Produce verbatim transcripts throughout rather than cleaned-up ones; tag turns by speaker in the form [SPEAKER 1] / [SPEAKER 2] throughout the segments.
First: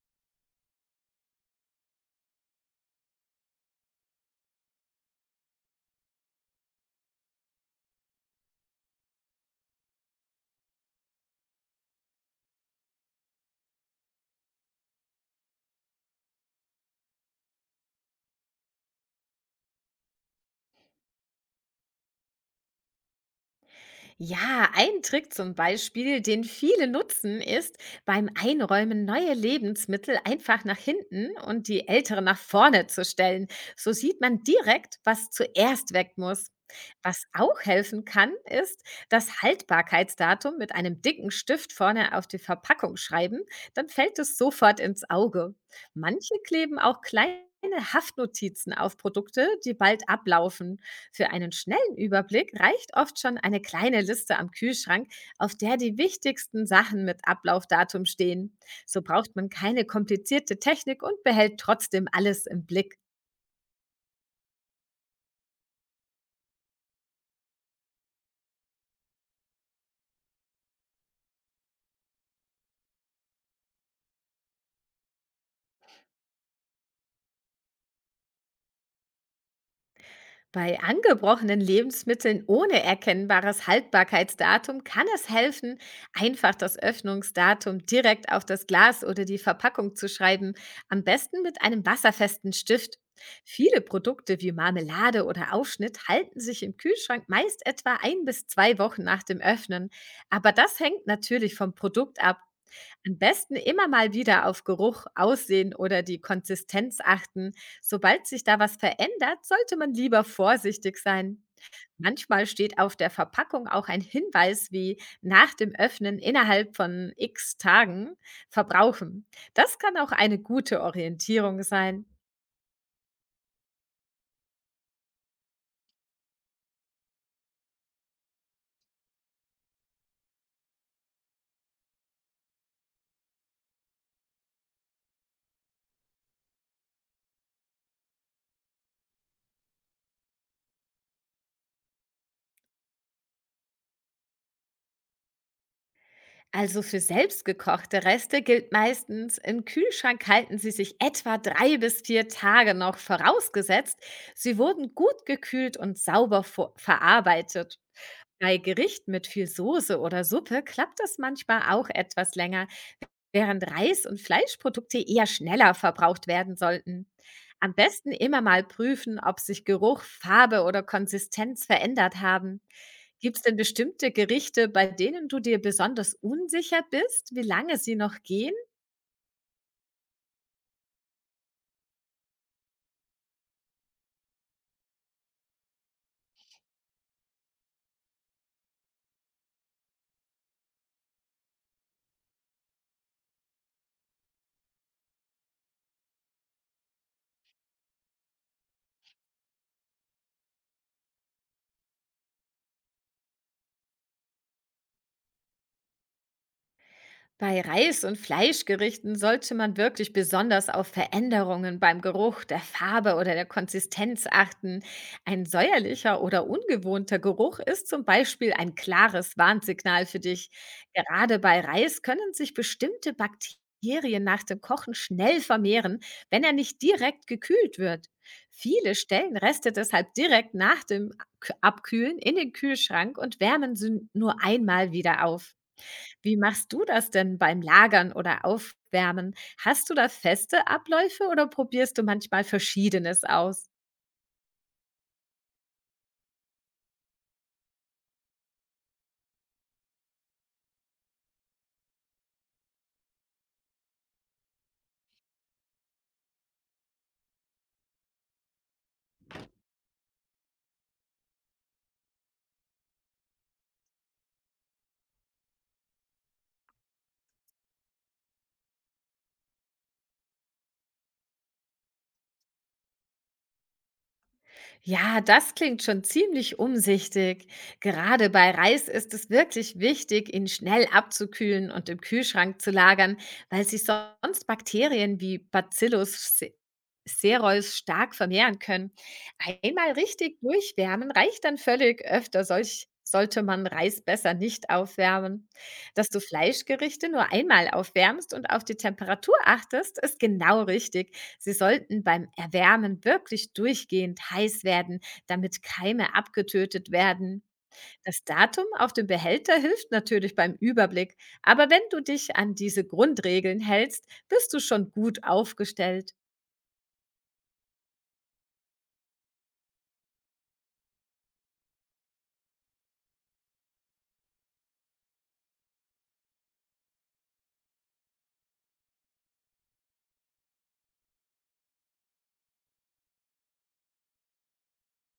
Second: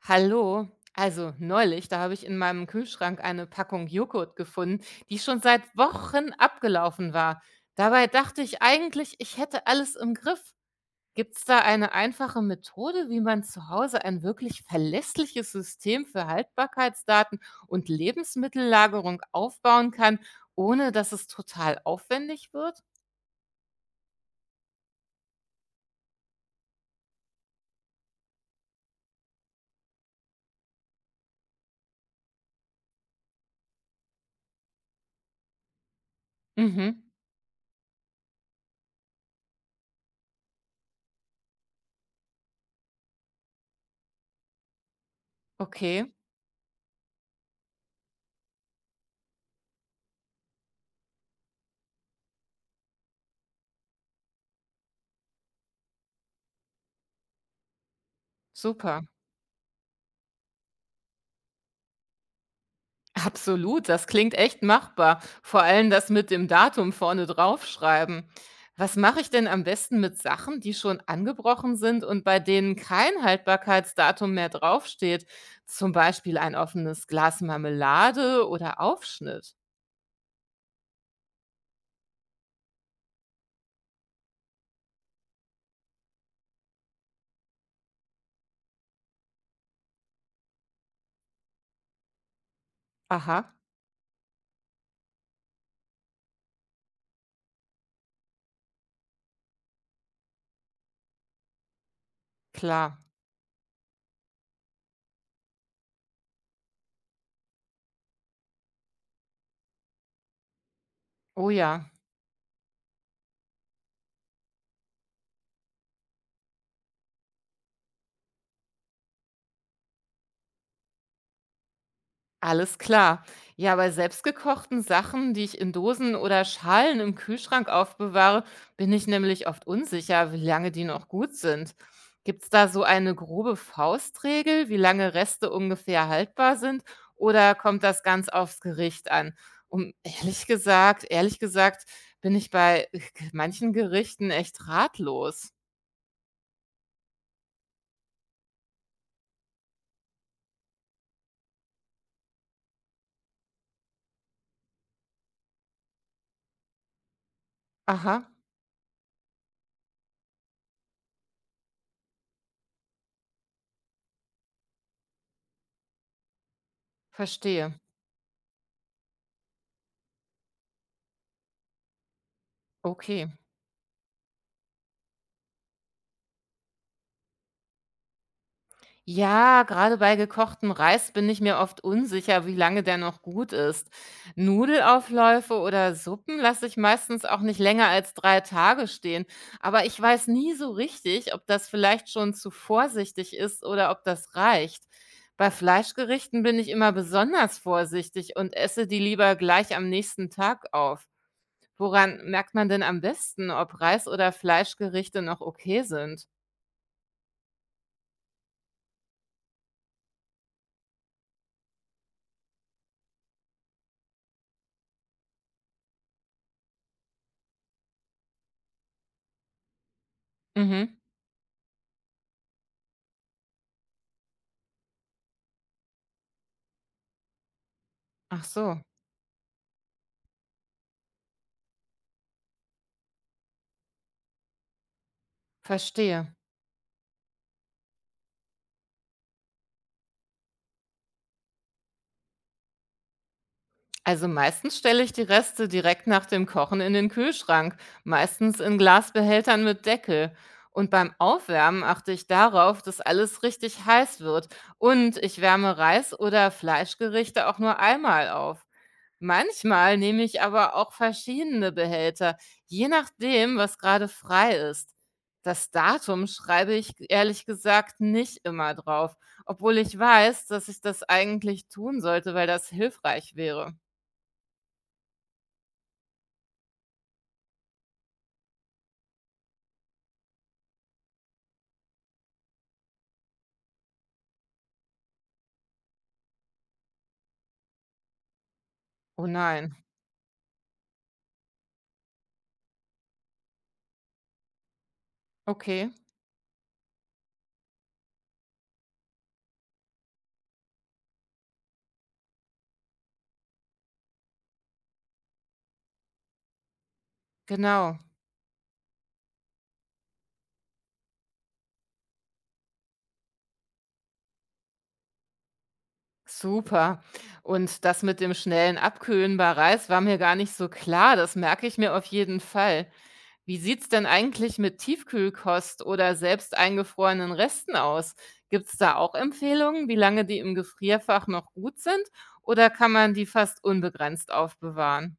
[SPEAKER 1] Hallo. Also neulich, da habe ich in meinem Kühlschrank eine Packung Joghurt gefunden, die schon seit Wochen abgelaufen war. Dabei dachte ich eigentlich, ich hätte alles im Griff. Gibt es da eine einfache Methode, wie man zu Hause ein wirklich verlässliches System für Haltbarkeitsdaten und Lebensmittellagerung aufbauen kann, ohne dass es total aufwendig wird?
[SPEAKER 2] Ja, ein Trick zum Beispiel, den viele nutzen, ist beim Einräumen neue Lebensmittel einfach nach hinten und die älteren nach vorne zu stellen. So sieht man direkt, was zuerst weg muss.
[SPEAKER 1] Mhm.
[SPEAKER 2] Was auch helfen kann, ist das Haltbarkeitsdatum mit einem dicken Stift vorne auf die Verpackung schreiben, dann fällt es sofort ins Auge.
[SPEAKER 1] Okay.
[SPEAKER 2] Manche kleben auch kleine Haftnotizen auf Produkte, die bald ablaufen. Für einen schnellen Überblick reicht oft schon eine kleine Liste am Kühlschrank, auf der die wichtigsten Sachen mit Ablaufdatum stehen. So
[SPEAKER 1] Super.
[SPEAKER 2] braucht man keine komplizierte Technik und behält trotzdem alles im Blick.
[SPEAKER 1] Absolut, das klingt echt machbar. Vor allem das mit dem Datum vorne draufschreiben. Was mache ich denn am besten mit Sachen, die schon angebrochen sind und bei denen kein Haltbarkeitsdatum mehr draufsteht? Zum Beispiel ein offenes Glas Marmelade oder Aufschnitt.
[SPEAKER 2] Bei angebrochenen Lebensmitteln ohne erkennbares Haltbarkeitsdatum kann es helfen, einfach das Öffnungsdatum direkt auf das Glas oder die Verpackung zu schreiben, am besten mit einem wasserfesten Stift.
[SPEAKER 1] Aha,
[SPEAKER 2] Viele Produkte wie Marmelade oder Aufschnitt halten sich im Kühlschrank meist etwa ein bis zwei Wochen nach dem Öffnen, aber das hängt natürlich vom Produkt ab.
[SPEAKER 1] klar.
[SPEAKER 2] Am besten immer mal wieder auf Geruch, Aussehen oder die Konsistenz achten. Sobald sich da was verändert, sollte man lieber vorsichtig sein.
[SPEAKER 1] Oh ja.
[SPEAKER 2] Manchmal steht auf der Verpackung auch ein Hinweis wie nach dem Öffnen innerhalb von x Tagen verbrauchen. Das kann auch eine gute Orientierung sein.
[SPEAKER 1] Alles klar. Ja, bei selbstgekochten Sachen, die ich in Dosen oder Schalen im Kühlschrank aufbewahre, bin ich nämlich oft unsicher, wie lange die noch gut sind. Gibt es da so eine grobe Faustregel, wie lange Reste ungefähr haltbar sind? Oder kommt das ganz aufs Gericht an? Um ehrlich gesagt, ehrlich gesagt, bin ich bei manchen Gerichten echt ratlos.
[SPEAKER 2] Also für selbstgekochte Reste gilt meistens, im Kühlschrank halten sie sich etwa drei bis vier Tage noch, vorausgesetzt, sie wurden gut gekühlt und sauber vo- verarbeitet.
[SPEAKER 1] Aha,
[SPEAKER 2] Bei Gerichten mit viel Soße oder Suppe klappt das manchmal auch etwas länger, während Reis- und Fleischprodukte eher schneller verbraucht werden sollten. Am
[SPEAKER 1] verstehe.
[SPEAKER 2] besten immer mal prüfen, ob sich Geruch, Farbe oder Konsistenz verändert haben.
[SPEAKER 1] Okay.
[SPEAKER 2] Gibt es denn bestimmte Gerichte, bei denen du dir besonders unsicher bist, wie lange sie noch gehen?
[SPEAKER 1] Ja, gerade bei gekochtem Reis bin ich mir oft unsicher, wie lange der noch gut ist. Nudelaufläufe oder Suppen lasse ich meistens auch nicht länger als drei Tage stehen. Aber ich weiß nie so richtig, ob das vielleicht schon zu vorsichtig ist oder ob das reicht. Bei Fleischgerichten bin ich immer besonders vorsichtig und esse die lieber gleich am nächsten Tag auf. Woran merkt man denn am besten, ob Reis- oder Fleischgerichte noch okay sind?
[SPEAKER 2] Bei Reis- und Fleischgerichten sollte man wirklich besonders auf Veränderungen beim Geruch, der Farbe oder der Konsistenz achten. Ein säuerlicher oder ungewohnter Geruch ist zum Beispiel ein klares Warnsignal für dich.
[SPEAKER 1] Mhm.
[SPEAKER 2] Gerade bei Reis können sich bestimmte Bakterien nach dem Kochen schnell vermehren, wenn er nicht direkt gekühlt wird.
[SPEAKER 1] Ach so,
[SPEAKER 2] Viele stellen Reste deshalb direkt nach dem Abkühlen in den Kühlschrank und wärmen sie nur einmal wieder auf.
[SPEAKER 1] verstehe.
[SPEAKER 2] Wie machst du das denn beim Lagern oder Aufwärmen? Hast du da feste Abläufe oder probierst du manchmal Verschiedenes aus?
[SPEAKER 1] Also meistens stelle ich die Reste direkt nach dem Kochen in den Kühlschrank, meistens in Glasbehältern mit Deckel. Und beim Aufwärmen achte ich darauf, dass alles richtig heiß wird. Und ich wärme Reis- oder Fleischgerichte auch nur einmal auf. Manchmal nehme ich aber auch verschiedene Behälter, je nachdem, was gerade frei ist. Das Datum schreibe ich ehrlich gesagt nicht immer drauf, obwohl ich weiß, dass ich das eigentlich tun sollte, weil das hilfreich wäre.
[SPEAKER 2] Ja, das klingt schon ziemlich umsichtig. Gerade bei Reis ist es wirklich wichtig, ihn schnell abzukühlen und im Kühlschrank zu lagern, weil sich sonst Bakterien wie Bacillus se- cereus stark vermehren können.
[SPEAKER 1] Oh nein.
[SPEAKER 2] Einmal richtig durchwärmen reicht dann völlig. Öfter solch sollte man Reis besser nicht aufwärmen.
[SPEAKER 1] Okay.
[SPEAKER 2] Dass du Fleischgerichte nur einmal aufwärmst und auf die Temperatur achtest, ist genau richtig. Sie sollten beim Erwärmen wirklich durchgehend heiß werden, damit Keime abgetötet werden.
[SPEAKER 1] Genau.
[SPEAKER 2] Das Datum auf dem Behälter hilft natürlich beim Überblick, aber wenn du dich an diese Grundregeln hältst, bist du schon gut aufgestellt.
[SPEAKER 1] Super. Und das mit dem schnellen Abkühlen bei Reis war mir gar nicht so klar. Das merke ich mir auf jeden Fall. Wie sieht's denn eigentlich mit Tiefkühlkost oder selbst eingefrorenen Resten aus? Gibt's da auch Empfehlungen, wie lange die im Gefrierfach noch gut sind? Oder kann man die fast unbegrenzt aufbewahren?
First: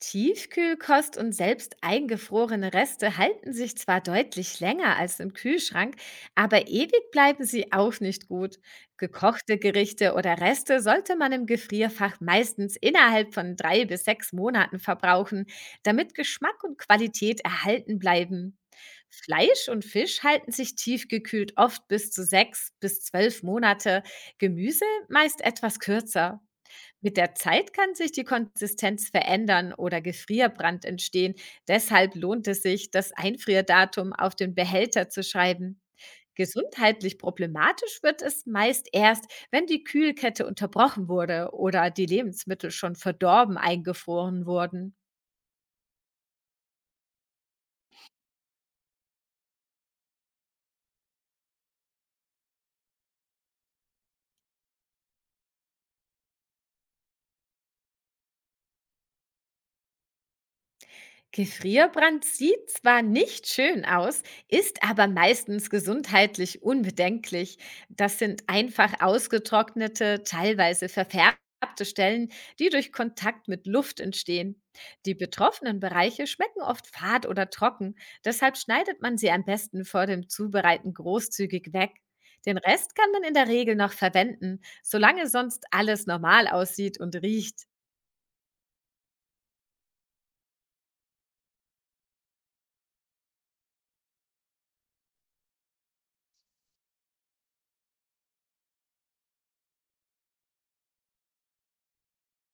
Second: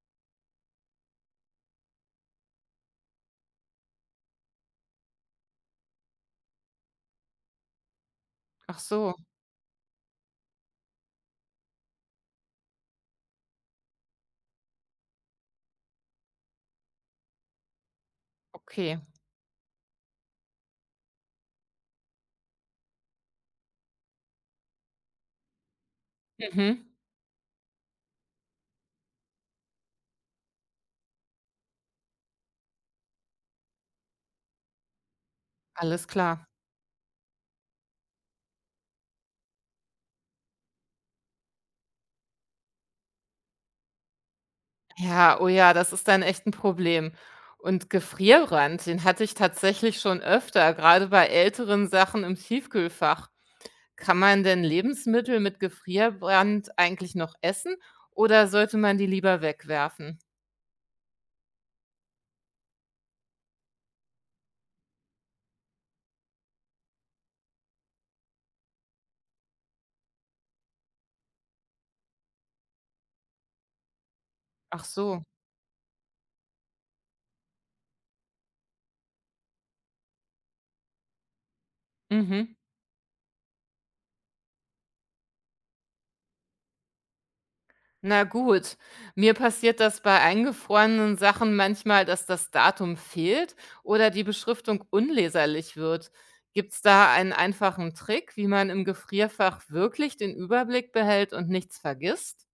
[SPEAKER 2] Tiefkühlkost und selbst eingefrorene Reste halten sich zwar deutlich länger als im Kühlschrank, aber ewig bleiben sie auch nicht gut.
[SPEAKER 1] Ach so.
[SPEAKER 2] Gekochte Gerichte oder Reste sollte man im Gefrierfach meistens innerhalb von drei bis sechs Monaten verbrauchen, damit Geschmack und Qualität erhalten bleiben.
[SPEAKER 1] Okay.
[SPEAKER 2] Fleisch und Fisch halten sich tiefgekühlt oft bis zu sechs bis zwölf Monate, Gemüse meist etwas kürzer.
[SPEAKER 1] Mhm.
[SPEAKER 2] Mit der Zeit kann sich die Konsistenz verändern oder Gefrierbrand entstehen. Deshalb lohnt es sich, das Einfrierdatum auf den Behälter zu schreiben.
[SPEAKER 1] Alles klar.
[SPEAKER 2] Gesundheitlich problematisch wird es meist erst, wenn die Kühlkette unterbrochen wurde oder die Lebensmittel schon verdorben eingefroren wurden.
[SPEAKER 1] Ja, oh ja, das ist dann echt ein Problem. Und Gefrierbrand, den hatte ich tatsächlich schon öfter, gerade bei älteren Sachen im Tiefkühlfach. Kann man denn Lebensmittel mit Gefrierbrand eigentlich noch essen oder sollte man die lieber wegwerfen?
[SPEAKER 2] Gefrierbrand sieht zwar nicht schön aus, ist aber meistens gesundheitlich unbedenklich. Das sind einfach ausgetrocknete, teilweise verfärbte Stellen, die durch Kontakt mit Luft entstehen.
[SPEAKER 1] Ach
[SPEAKER 2] Die
[SPEAKER 1] so,
[SPEAKER 2] betroffenen Bereiche schmecken oft fad oder trocken, deshalb schneidet man sie am besten vor dem Zubereiten großzügig weg.
[SPEAKER 1] mhm.
[SPEAKER 2] Den Rest kann man in der Regel noch verwenden, solange sonst alles normal aussieht und riecht.
[SPEAKER 1] Na gut, mir passiert das bei eingefrorenen Sachen manchmal, dass das Datum fehlt oder die Beschriftung unleserlich wird. Gibt es da einen einfachen Trick, wie man im Gefrierfach wirklich den Überblick behält und nichts vergisst?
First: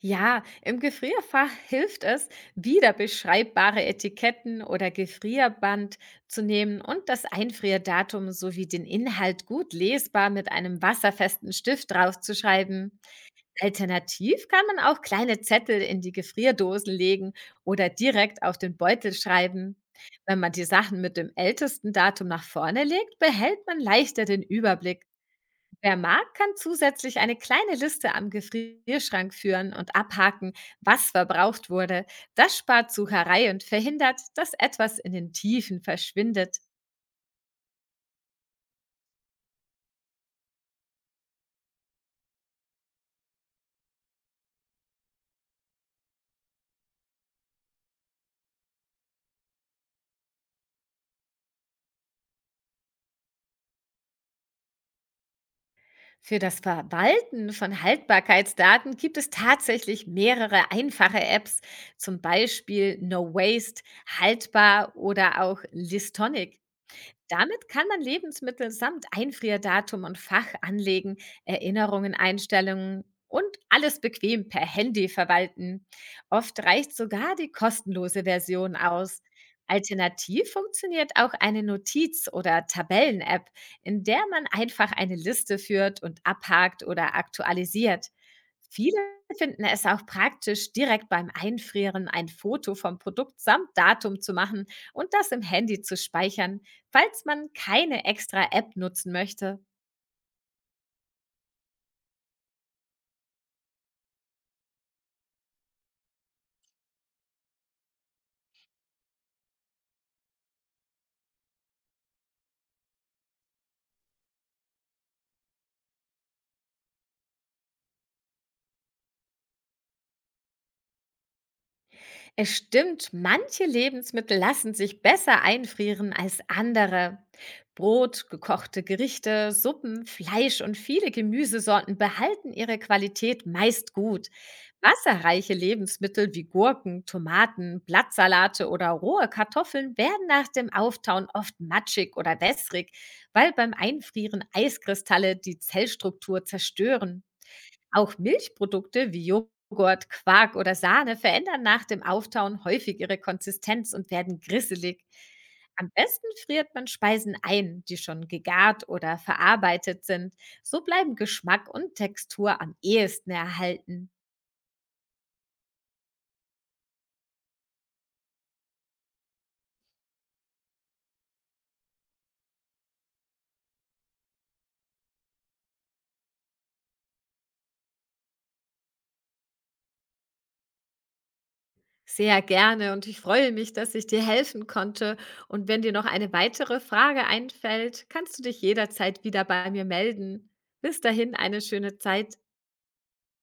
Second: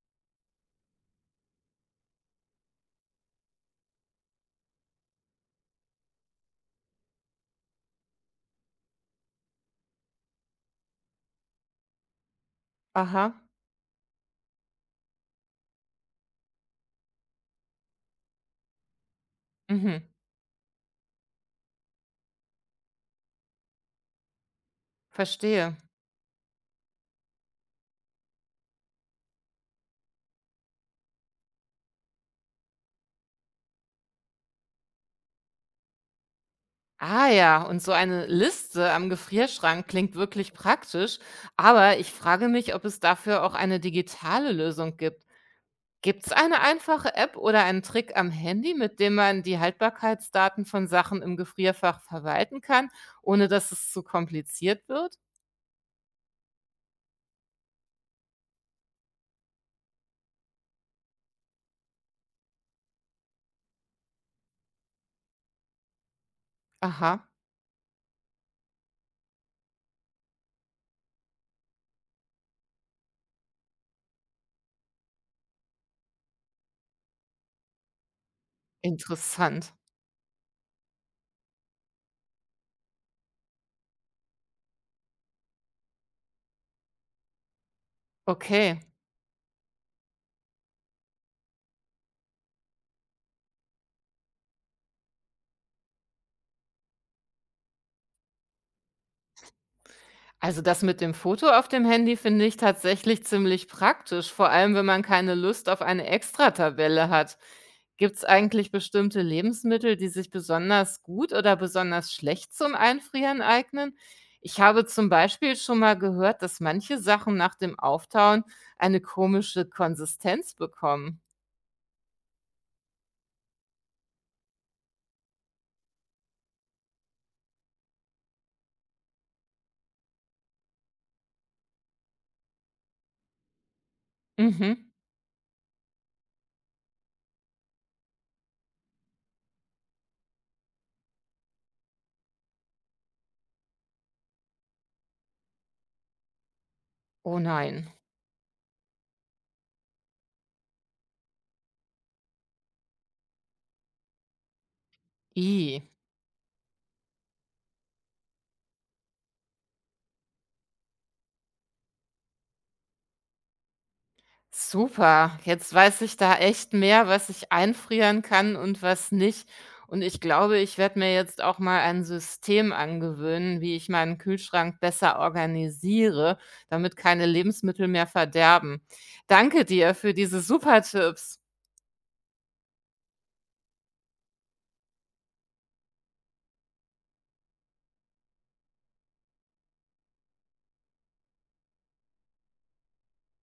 [SPEAKER 2] Ja, im Gefrierfach hilft es, wiederbeschreibbare Etiketten oder Gefrierband zu nehmen und das Einfrierdatum sowie den Inhalt gut lesbar mit einem wasserfesten Stift draufzuschreiben.
[SPEAKER 1] Aha,
[SPEAKER 2] Alternativ kann man auch kleine Zettel in die Gefrierdosen legen oder direkt auf den Beutel schreiben.
[SPEAKER 1] mhm,
[SPEAKER 2] Wenn man die Sachen mit dem ältesten Datum nach vorne legt, behält man leichter den Überblick.
[SPEAKER 1] verstehe.
[SPEAKER 2] Wer mag, kann zusätzlich eine kleine Liste am Gefrierschrank führen und abhaken, was verbraucht wurde. Das spart Sucherei und verhindert, dass etwas in den Tiefen verschwindet.
[SPEAKER 1] Ah ja, und so eine Liste am Gefrierschrank klingt wirklich praktisch, aber ich frage mich, ob es dafür auch eine digitale Lösung gibt. Gibt es eine einfache App oder einen Trick am Handy, mit dem man die Haltbarkeitsdaten von Sachen im Gefrierfach verwalten kann, ohne dass es zu kompliziert wird?
[SPEAKER 2] Für das Verwalten von Haltbarkeitsdaten gibt es tatsächlich mehrere einfache Apps, zum Beispiel No Waste, Haltbar oder auch Listonic.
[SPEAKER 1] Aha,
[SPEAKER 2] Damit kann man Lebensmittel samt Einfrierdatum und Fach anlegen, Erinnerungen, Einstellungen und alles bequem per Handy verwalten. Oft reicht sogar die kostenlose Version aus.
[SPEAKER 1] interessant.
[SPEAKER 2] Alternativ funktioniert auch eine Notiz- oder Tabellen-App, in der man einfach eine Liste führt und abhakt oder aktualisiert.
[SPEAKER 1] Okay.
[SPEAKER 2] Viele finden es auch praktisch, direkt beim Einfrieren ein Foto vom Produkt samt Datum zu machen und das im Handy zu speichern, falls man keine extra App nutzen möchte.
[SPEAKER 1] Also das mit dem Foto auf dem Handy finde ich tatsächlich ziemlich praktisch, vor allem wenn man keine Lust auf eine Extratabelle hat. Gibt es eigentlich bestimmte Lebensmittel, die sich besonders gut oder besonders schlecht zum Einfrieren eignen? Ich habe zum Beispiel schon mal gehört, dass manche Sachen nach dem Auftauen eine komische Konsistenz bekommen.
[SPEAKER 2] Es stimmt, manche Lebensmittel lassen sich besser einfrieren als andere. Brot, gekochte Gerichte, Suppen, Fleisch und viele Gemüsesorten behalten ihre Qualität meist gut.
[SPEAKER 1] Mhm.
[SPEAKER 2] Wasserreiche Lebensmittel wie Gurken, Tomaten, Blattsalate oder rohe Kartoffeln werden nach dem Auftauen oft matschig oder wässrig, weil beim Einfrieren Eiskristalle die Zellstruktur zerstören.
[SPEAKER 1] Oh nein.
[SPEAKER 2] Auch Milchprodukte wie Joghurt, Quark oder Sahne verändern nach dem Auftauen häufig ihre Konsistenz und werden grisselig.
[SPEAKER 1] I.
[SPEAKER 2] Am besten friert man Speisen ein, die schon gegart oder verarbeitet sind. So bleiben Geschmack und Textur am ehesten erhalten.
[SPEAKER 1] Super, jetzt weiß ich da echt mehr, was ich einfrieren kann und was nicht. Und ich glaube, ich werde mir jetzt auch mal ein System angewöhnen, wie ich meinen Kühlschrank besser organisiere, damit keine Lebensmittel mehr verderben. Danke dir für diese super Tipps.
[SPEAKER 2] Sehr gerne und ich freue mich, dass ich dir helfen konnte. Und wenn dir noch eine weitere Frage einfällt, kannst du dich jederzeit wieder bei mir melden. Bis dahin eine schöne Zeit.